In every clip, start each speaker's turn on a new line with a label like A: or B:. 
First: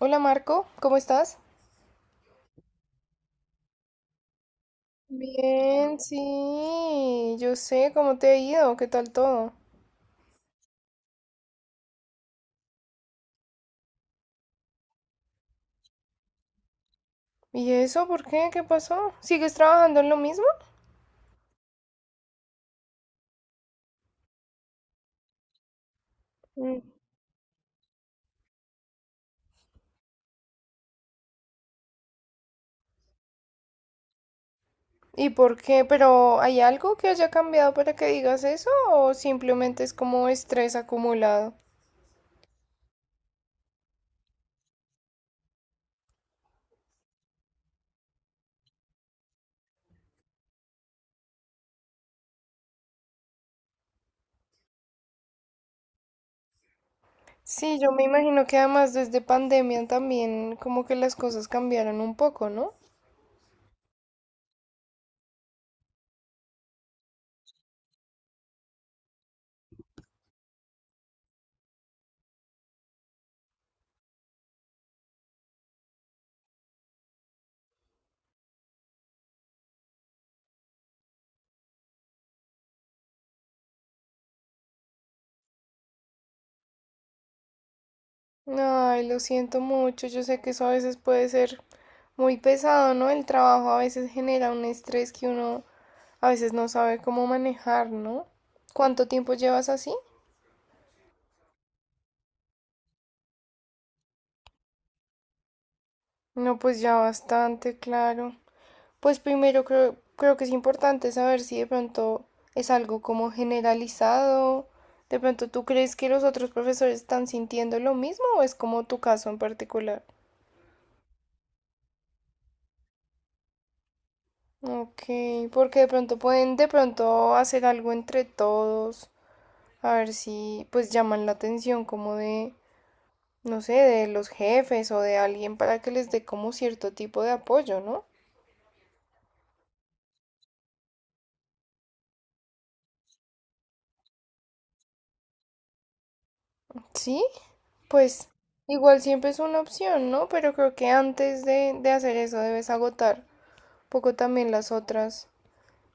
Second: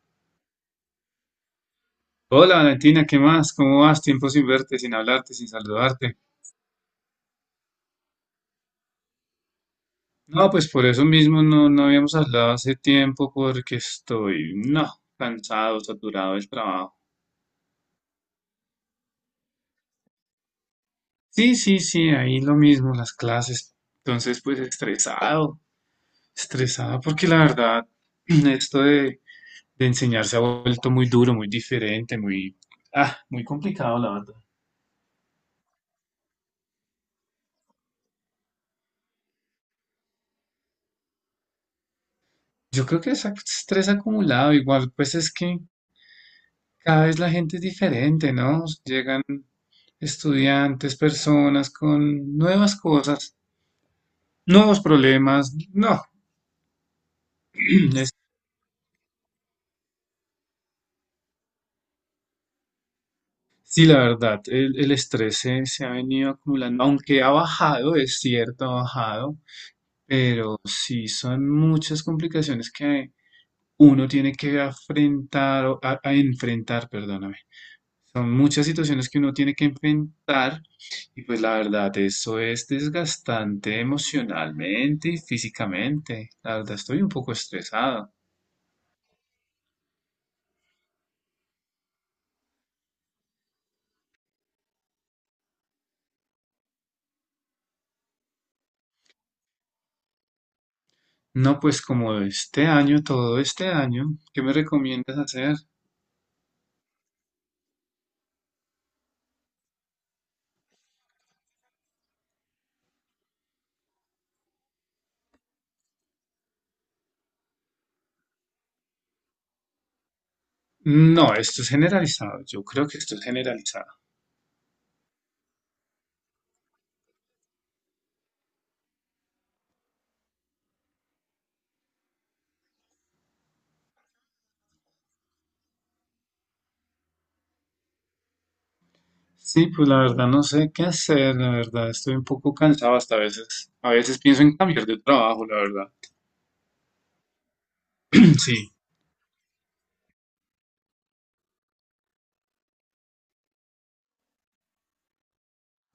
A: Hola Marco, ¿cómo estás?
B: Hola Valentina, ¿qué más? ¿Cómo vas? Tiempo sin verte, sin hablarte, sin
A: Bien,
B: saludarte.
A: sí, yo sé cómo te ha ido, qué tal todo.
B: No, pues por eso mismo no habíamos hablado hace tiempo porque estoy, no, cansado, saturado del trabajo.
A: ¿Y eso por qué? ¿Qué pasó? ¿Sigues trabajando en lo mismo?
B: Sí, sí, sí, ahí lo mismo, las clases. Entonces, pues estresado,
A: Mm.
B: estresado porque la verdad, esto de enseñar se ha vuelto muy duro, muy diferente, muy, muy complicado, la verdad.
A: ¿Y por qué? ¿Pero hay algo que haya cambiado para que digas eso o simplemente es como estrés acumulado?
B: Yo creo que es estrés acumulado, igual, pues es que cada vez la gente es diferente, ¿no? Llegan estudiantes, personas con nuevas cosas, nuevos problemas. No,
A: Sí, yo me
B: es-
A: imagino que además desde pandemia también como que las cosas cambiaron un poco, ¿no?
B: sí, la verdad, el estrés se ha venido acumulando, aunque ha bajado, es cierto, ha bajado, pero sí son muchas complicaciones que uno tiene que afrontar, o a enfrentar, perdóname. Son muchas situaciones que uno tiene que enfrentar y pues la verdad, eso es desgastante emocionalmente y físicamente. La verdad, estoy un poco estresado.
A: Ay, lo siento mucho. Yo sé que eso a veces puede ser muy pesado, ¿no? El trabajo a veces genera un estrés que uno a veces no sabe cómo manejar, ¿no? ¿Cuánto tiempo llevas así?
B: No, pues como este año, todo este año, ¿qué me recomiendas hacer?
A: No, pues ya bastante, claro. Pues primero creo que es importante saber si de pronto es algo como generalizado. De pronto, ¿tú crees que los otros profesores están sintiendo lo mismo o es como tu caso en particular?
B: No, esto es generalizado, yo creo que esto es generalizado.
A: Ok, porque de pronto pueden de pronto hacer algo entre todos, a ver si pues llaman la atención como de, no sé, de los jefes o de alguien para que les dé como cierto tipo de apoyo, ¿no?
B: Sí, pues la verdad no sé qué hacer, la verdad estoy un poco cansado hasta a veces. A veces pienso en cambiar de trabajo, la verdad.
A: Sí, pues
B: Sí.
A: igual siempre es una opción, ¿no? Pero creo que antes de hacer eso debes agotar un poco también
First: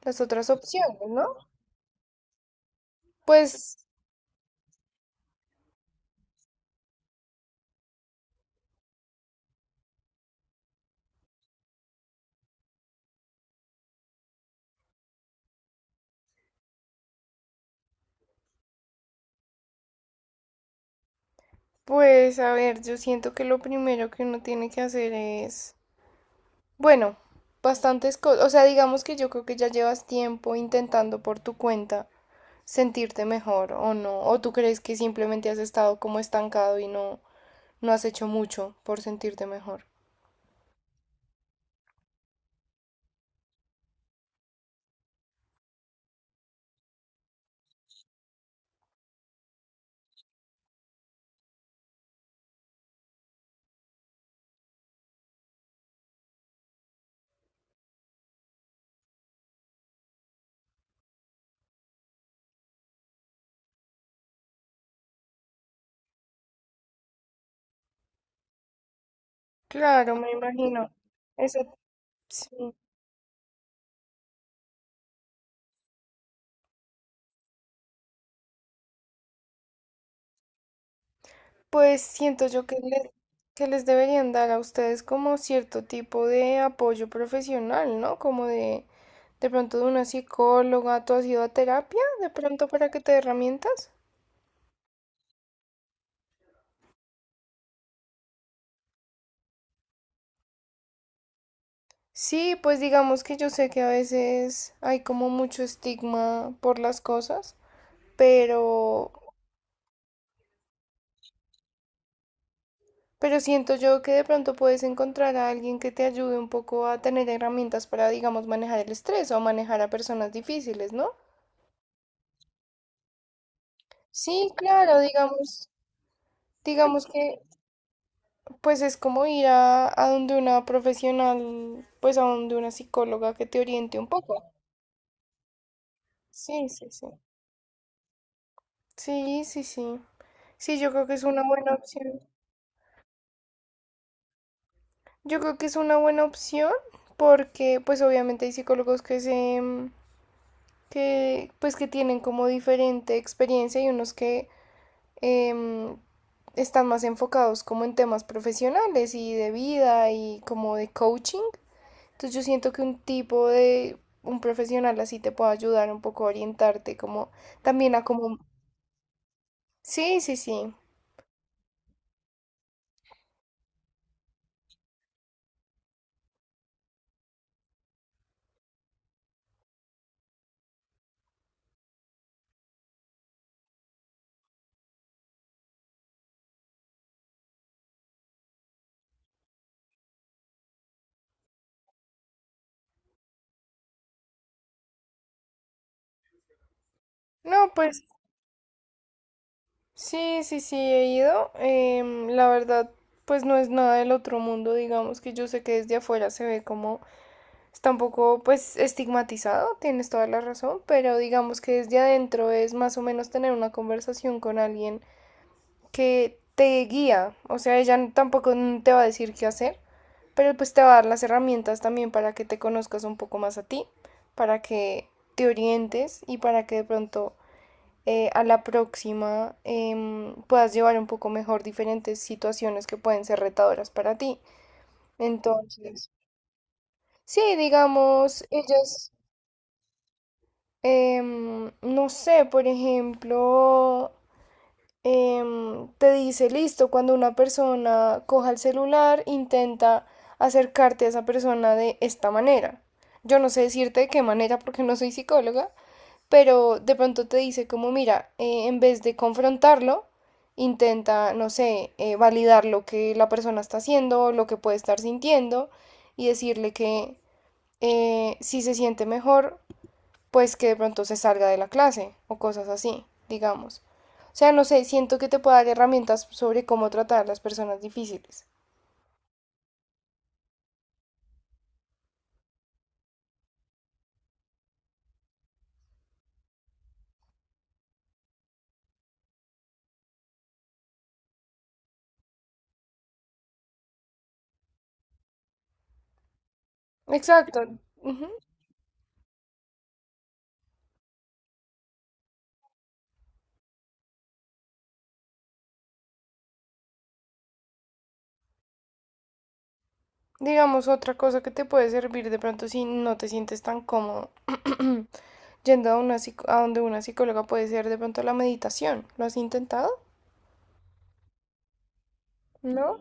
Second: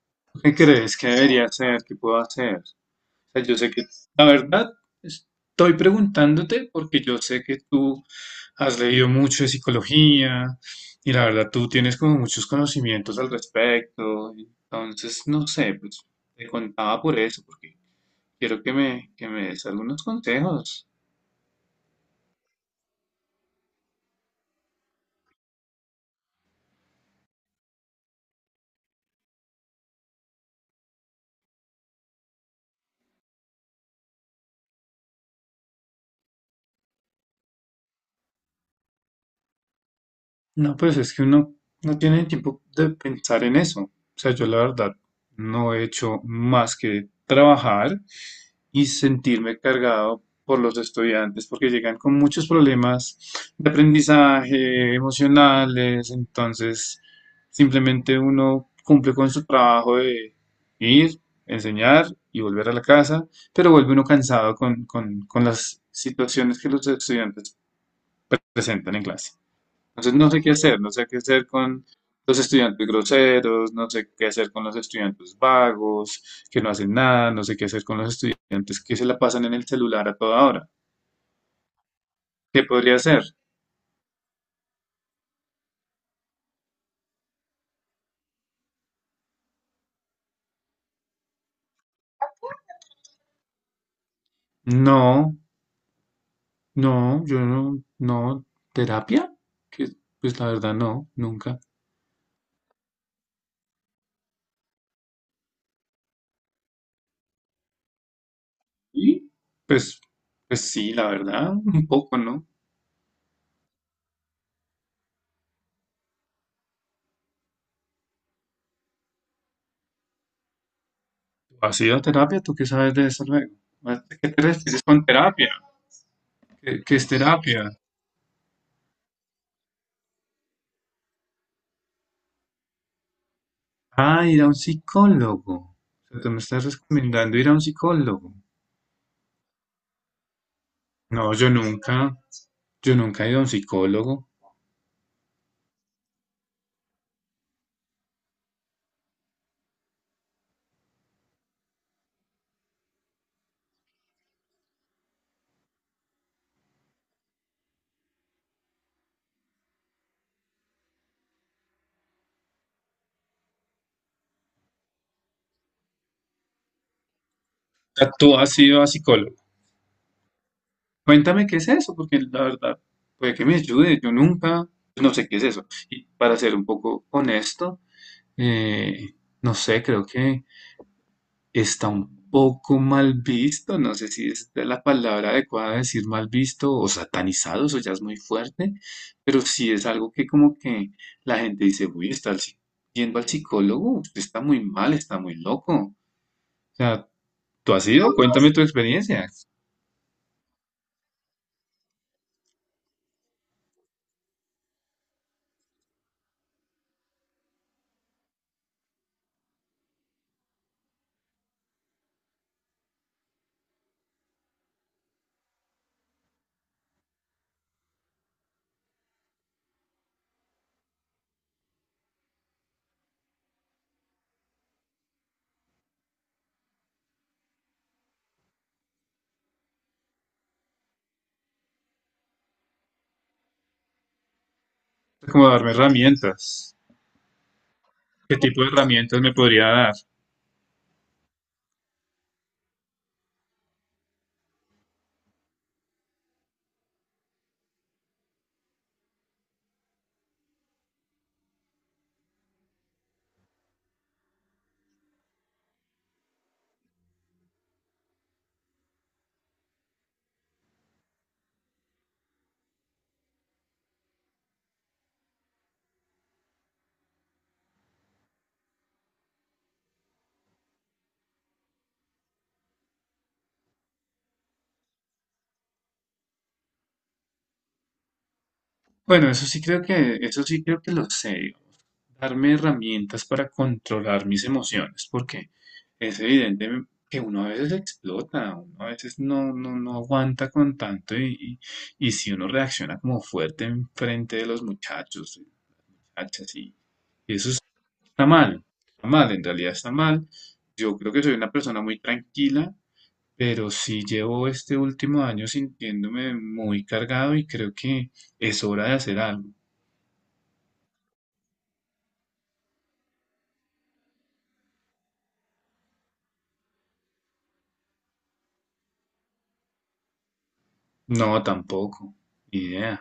A: las otras
B: ¿Qué crees
A: opciones,
B: que
A: ¿no?
B: debería hacer? ¿Qué puedo hacer? Sea, yo sé
A: Pues,
B: que la verdad estoy preguntándote porque yo sé que tú has leído mucho de psicología y la verdad tú tienes como muchos conocimientos al respecto. Entonces, no sé, pues te contaba por eso, porque quiero que que me des algunos consejos.
A: a ver, yo siento que lo primero que uno tiene que hacer es bueno, bastantes cosas. O sea, digamos que yo creo que ya llevas tiempo intentando por tu cuenta sentirte mejor o no. O tú crees que simplemente has estado como estancado y no has hecho mucho por sentirte mejor.
B: No, pues es que uno no tiene tiempo de pensar en eso. O sea, yo la verdad no he hecho más que trabajar y sentirme cargado por los estudiantes, porque llegan con muchos problemas de aprendizaje, emocionales, entonces simplemente uno cumple con su trabajo de ir, enseñar y volver a la casa, pero vuelve uno cansado con, con las situaciones que los estudiantes presentan en clase. Entonces
A: Claro,
B: no
A: me
B: sé qué hacer,
A: imagino.
B: no sé qué hacer
A: Eso
B: con los
A: sí.
B: estudiantes groseros, no sé qué hacer con los estudiantes vagos, que no hacen nada, no sé qué hacer con los estudiantes que se la pasan en el celular a toda hora.
A: Pues siento
B: ¿Qué
A: yo
B: podría hacer?
A: que les deberían dar a ustedes como cierto tipo de apoyo profesional, ¿no? Como de pronto de una psicóloga. ¿Tú has ido a terapia de pronto para que te dé herramientas?
B: No, no, yo no, no, terapia, que pues la verdad no, nunca.
A: Sí, pues digamos que yo sé que a veces hay como mucho estigma por las cosas, pero,
B: Y pues, pues sí, la verdad, un poco, ¿no?
A: pero siento yo que de pronto puedes encontrar a alguien que te ayude un poco a tener herramientas para, digamos, manejar el estrés o manejar a personas difíciles, ¿no?
B: ¿Has ido a terapia? ¿Tú qué sabes de eso luego? ¿A qué te
A: Sí,
B: refieres
A: claro,
B: con terapia?
A: digamos,
B: ¿Qué, qué
A: digamos
B: es
A: que
B: terapia?
A: pues es como ir a donde una profesional, pues a donde una psicóloga que te oriente un
B: Ah, ir
A: poco.
B: a un psicólogo. O sea, tú me estás
A: Sí, sí, sí.
B: recomendando ir a un psicólogo.
A: Sí, sí, sí. Sí, yo creo que es
B: No,
A: una buena opción.
B: yo nunca he ido a un psicólogo. O
A: Yo creo que es una buena opción porque pues obviamente hay psicólogos que se que pues que tienen como diferente experiencia y unos que eh, están más enfocados como en temas profesionales y de vida y como de coaching. Entonces yo siento que un tipo de un profesional así te puede ayudar un poco a orientarte como también a
B: sea, tú
A: como
B: has ido a psicólogo.
A: sí, sí, sí.
B: Cuéntame qué es eso, porque la verdad, puede que me ayude. Yo nunca, no sé qué es eso. Y para ser un poco honesto, eh, no sé, creo que está un poco mal visto, no sé si es de la palabra adecuada decir mal visto o satanizado, eso ya es muy fuerte, pero sí es algo que como que la gente dice, uy, yendo al psicólogo, usted está muy mal, está muy loco. O sea,
A: No,
B: ¿tú has
A: pues
B: ido? Cuéntame tu experiencia,
A: sí, sí, sí, he ido. La verdad, pues no es nada del otro mundo, digamos que yo sé que desde afuera se ve como está un poco, pues, estigmatizado, tienes toda la razón, pero digamos que desde adentro es más o menos tener una conversación con alguien que te guía, o sea, ella tampoco te va a decir qué hacer, pero pues te va a dar las herramientas también para que te conozcas un poco más a ti, para que te orientes y para que de pronto a la próxima puedas llevar un poco mejor diferentes situaciones que pueden ser retadoras para ti.
B: como darme
A: Entonces,
B: herramientas.
A: sí,
B: ¿Qué
A: digamos,
B: tipo de
A: ellas,
B: herramientas me podría dar?
A: no sé, por ejemplo, te dice, listo, cuando una persona coja el celular, intenta acercarte a esa persona de esta manera. Yo no sé decirte de qué manera porque no soy psicóloga, pero de pronto te dice como, mira, en vez de confrontarlo, intenta, no sé, validar lo que la persona está haciendo, lo que puede estar sintiendo y decirle que si se siente mejor, pues que de pronto se salga de la clase o cosas así, digamos. O sea, no sé, siento que te puede dar herramientas sobre cómo tratar a las personas difíciles.
B: Bueno, eso sí creo que, eso sí creo que lo sé. Darme herramientas para controlar mis emociones, porque es evidente que uno a veces explota, uno a veces no aguanta con tanto y, y si uno reacciona como fuerte en frente de los muchachos, muchachas, y eso
A: Exacto. Ujú.
B: está mal, en realidad está mal. Yo creo que soy una persona muy tranquila, pero sí llevo este último año sintiéndome muy cargado y creo que es hora de hacer algo.
A: Digamos, otra cosa que te puede servir de pronto si no te sientes tan cómodo yendo a, una, a donde una psicóloga puede ser de pronto la meditación. ¿Lo has intentado?
B: No, tampoco, ni idea.
A: ¿No?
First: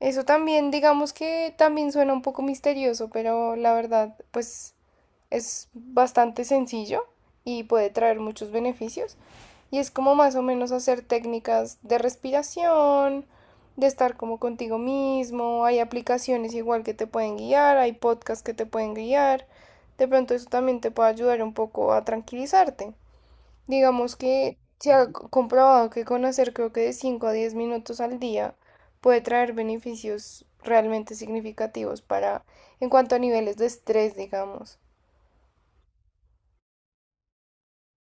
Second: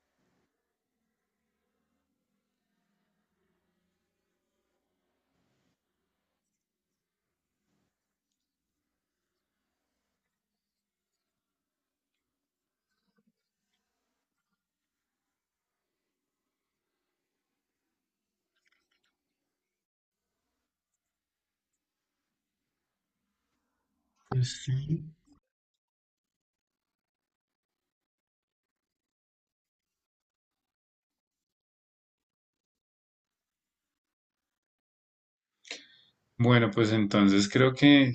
A: Eso también, digamos que también suena un poco misterioso, pero la verdad, pues es bastante sencillo y puede traer muchos beneficios. Y es como más o menos hacer técnicas de respiración, de estar como contigo mismo. Hay aplicaciones igual que te pueden guiar, hay podcasts que te pueden guiar. De pronto eso también te puede ayudar un poco a tranquilizarte. Digamos que
B: Pues
A: se
B: sí.
A: ha comprobado que conocer creo que de 5 a 10 minutos al día puede traer beneficios realmente significativos para, en cuanto a niveles de estrés, digamos.
B: Bueno, pues entonces creo que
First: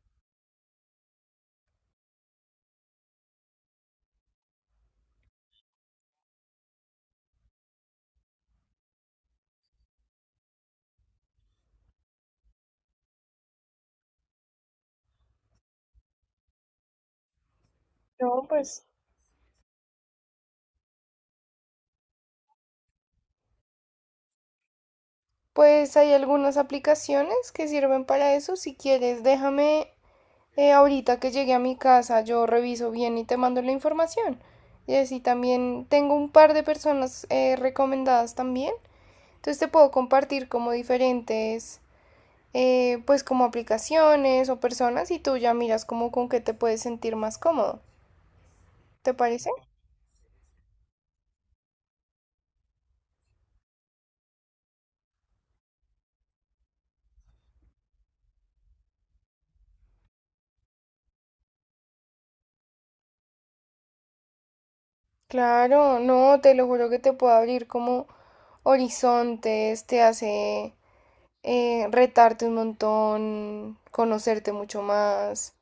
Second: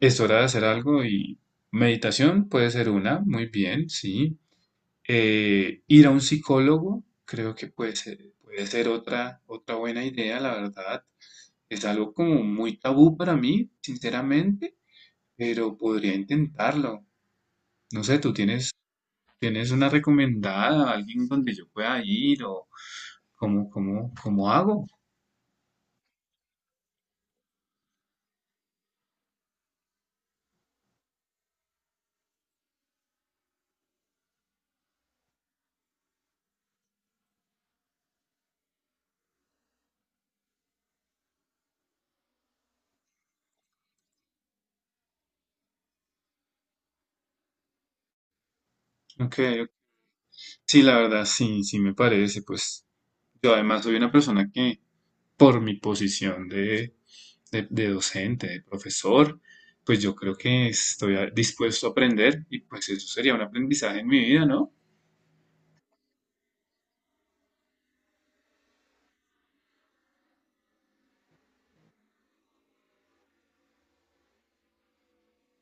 B: es hora de hacer algo y meditación puede ser una, muy bien, sí. Ir a un psicólogo creo que puede ser otra, otra buena idea, la verdad. Es algo como muy tabú para mí, sinceramente, pero podría intentarlo. No sé, ¿tú
A: No,
B: tienes,
A: pues.
B: tienes una recomendada, alguien donde yo pueda ir o cómo, cómo, cómo hago?
A: Pues hay algunas aplicaciones que sirven para eso. Si quieres, déjame ahorita que llegue a mi casa, yo reviso bien y te mando la información. Y así también tengo un par de personas recomendadas también. Entonces te puedo compartir como diferentes pues como aplicaciones o personas y tú ya miras como con qué te puedes sentir más cómodo. ¿Te
B: Ok,
A: parece?
B: ok. Sí, la verdad, sí, sí me parece. Pues yo además soy una persona que por mi posición de docente, de profesor, pues yo creo que estoy dispuesto a aprender y pues eso sería un aprendizaje en mi vida, ¿no?
A: Claro, no, te lo juro que te puede abrir como horizontes, te hace retarte un montón, conocerte mucho más.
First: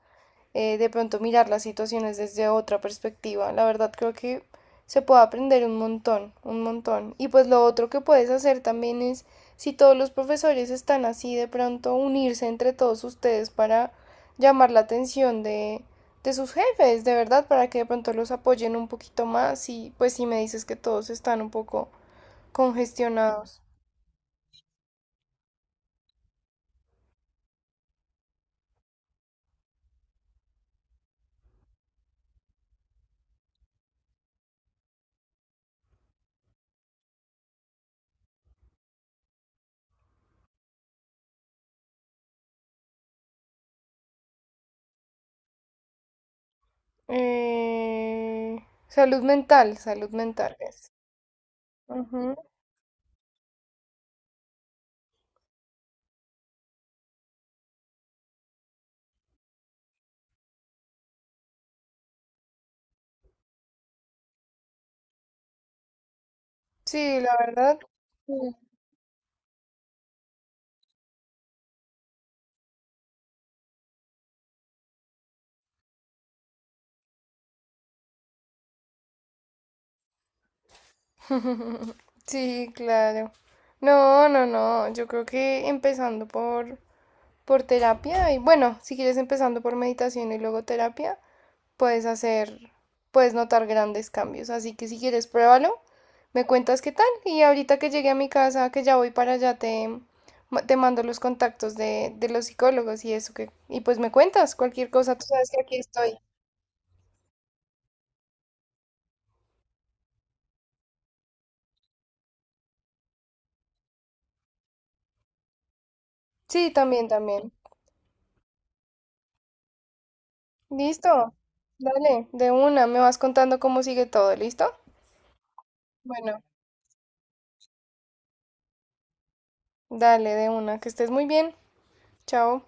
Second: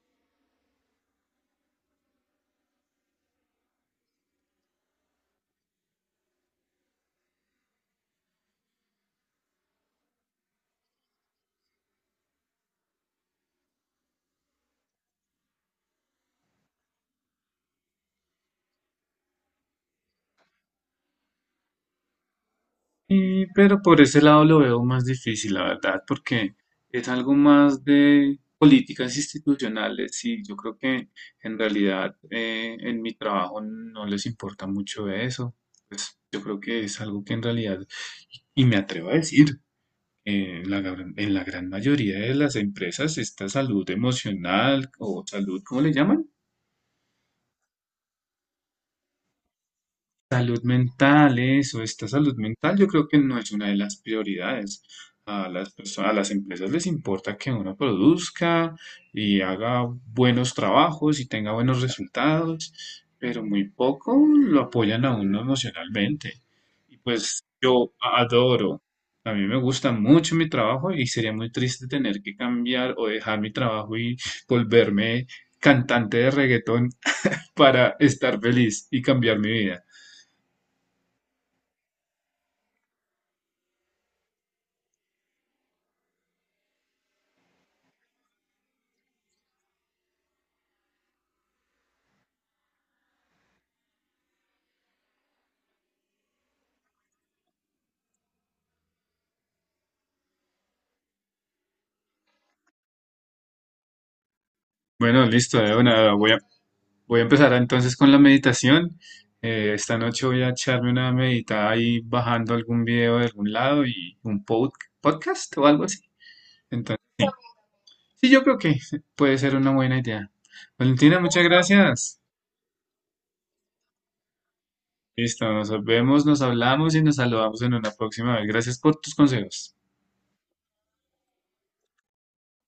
A: De pronto mirar las situaciones desde otra perspectiva. La verdad creo que se puede aprender un montón, un montón. Y pues lo otro que puedes hacer también es, si todos los profesores están así, de pronto unirse entre todos ustedes para llamar la atención de sus jefes, de verdad, para que de pronto los apoyen un poquito más y pues si me dices que todos están un poco
B: Y,
A: congestionados.
B: pero por ese lado lo veo más difícil, la verdad, porque es algo más de políticas institucionales y yo creo que en realidad en mi trabajo no les importa mucho eso. Pues yo creo que es algo que en realidad, y me atrevo a decir, en la, en la gran mayoría de las empresas, esta salud emocional o salud, ¿cómo le llaman?
A: Salud mental, salud mental
B: Salud
A: es.
B: mental, eso, esta
A: Ujú.
B: salud mental yo creo que no es una de las prioridades. A a las empresas les importa que uno produzca y haga buenos trabajos y tenga buenos resultados, pero muy poco lo apoyan a uno emocionalmente. Y
A: Sí, la
B: pues
A: verdad.
B: yo
A: Sí.
B: adoro, a mí me gusta mucho mi trabajo y sería muy triste tener que cambiar o dejar mi trabajo y volverme cantante de reggaetón para estar feliz y cambiar mi vida.
A: Sí, claro. No, no, no. Yo creo que empezando por terapia y bueno, si quieres empezando por meditación y luego terapia, puedes hacer, puedes notar grandes cambios. Así que si quieres, pruébalo, me cuentas qué tal y ahorita que llegue a mi casa, que ya voy para allá, te, te mando los contactos de los psicólogos y eso que, y pues me cuentas cualquier cosa, tú
B: Bueno,
A: sabes
B: listo,
A: que aquí
B: de una.
A: estoy.
B: Voy a, voy a empezar entonces con la meditación. Esta noche voy a echarme una meditada ahí bajando algún video de algún lado y un podcast o algo así.
A: Sí,
B: Entonces,
A: también, también.
B: sí, yo creo que puede ser una buena idea. Valentina,
A: Listo.
B: muchas gracias.
A: Dale, de una, me vas contando cómo sigue todo, ¿listo?
B: Listo, nos vemos,
A: Bueno,
B: nos hablamos y nos saludamos en una próxima vez. Gracias por tus consejos.
A: dale de una, que estés muy bien. Chao.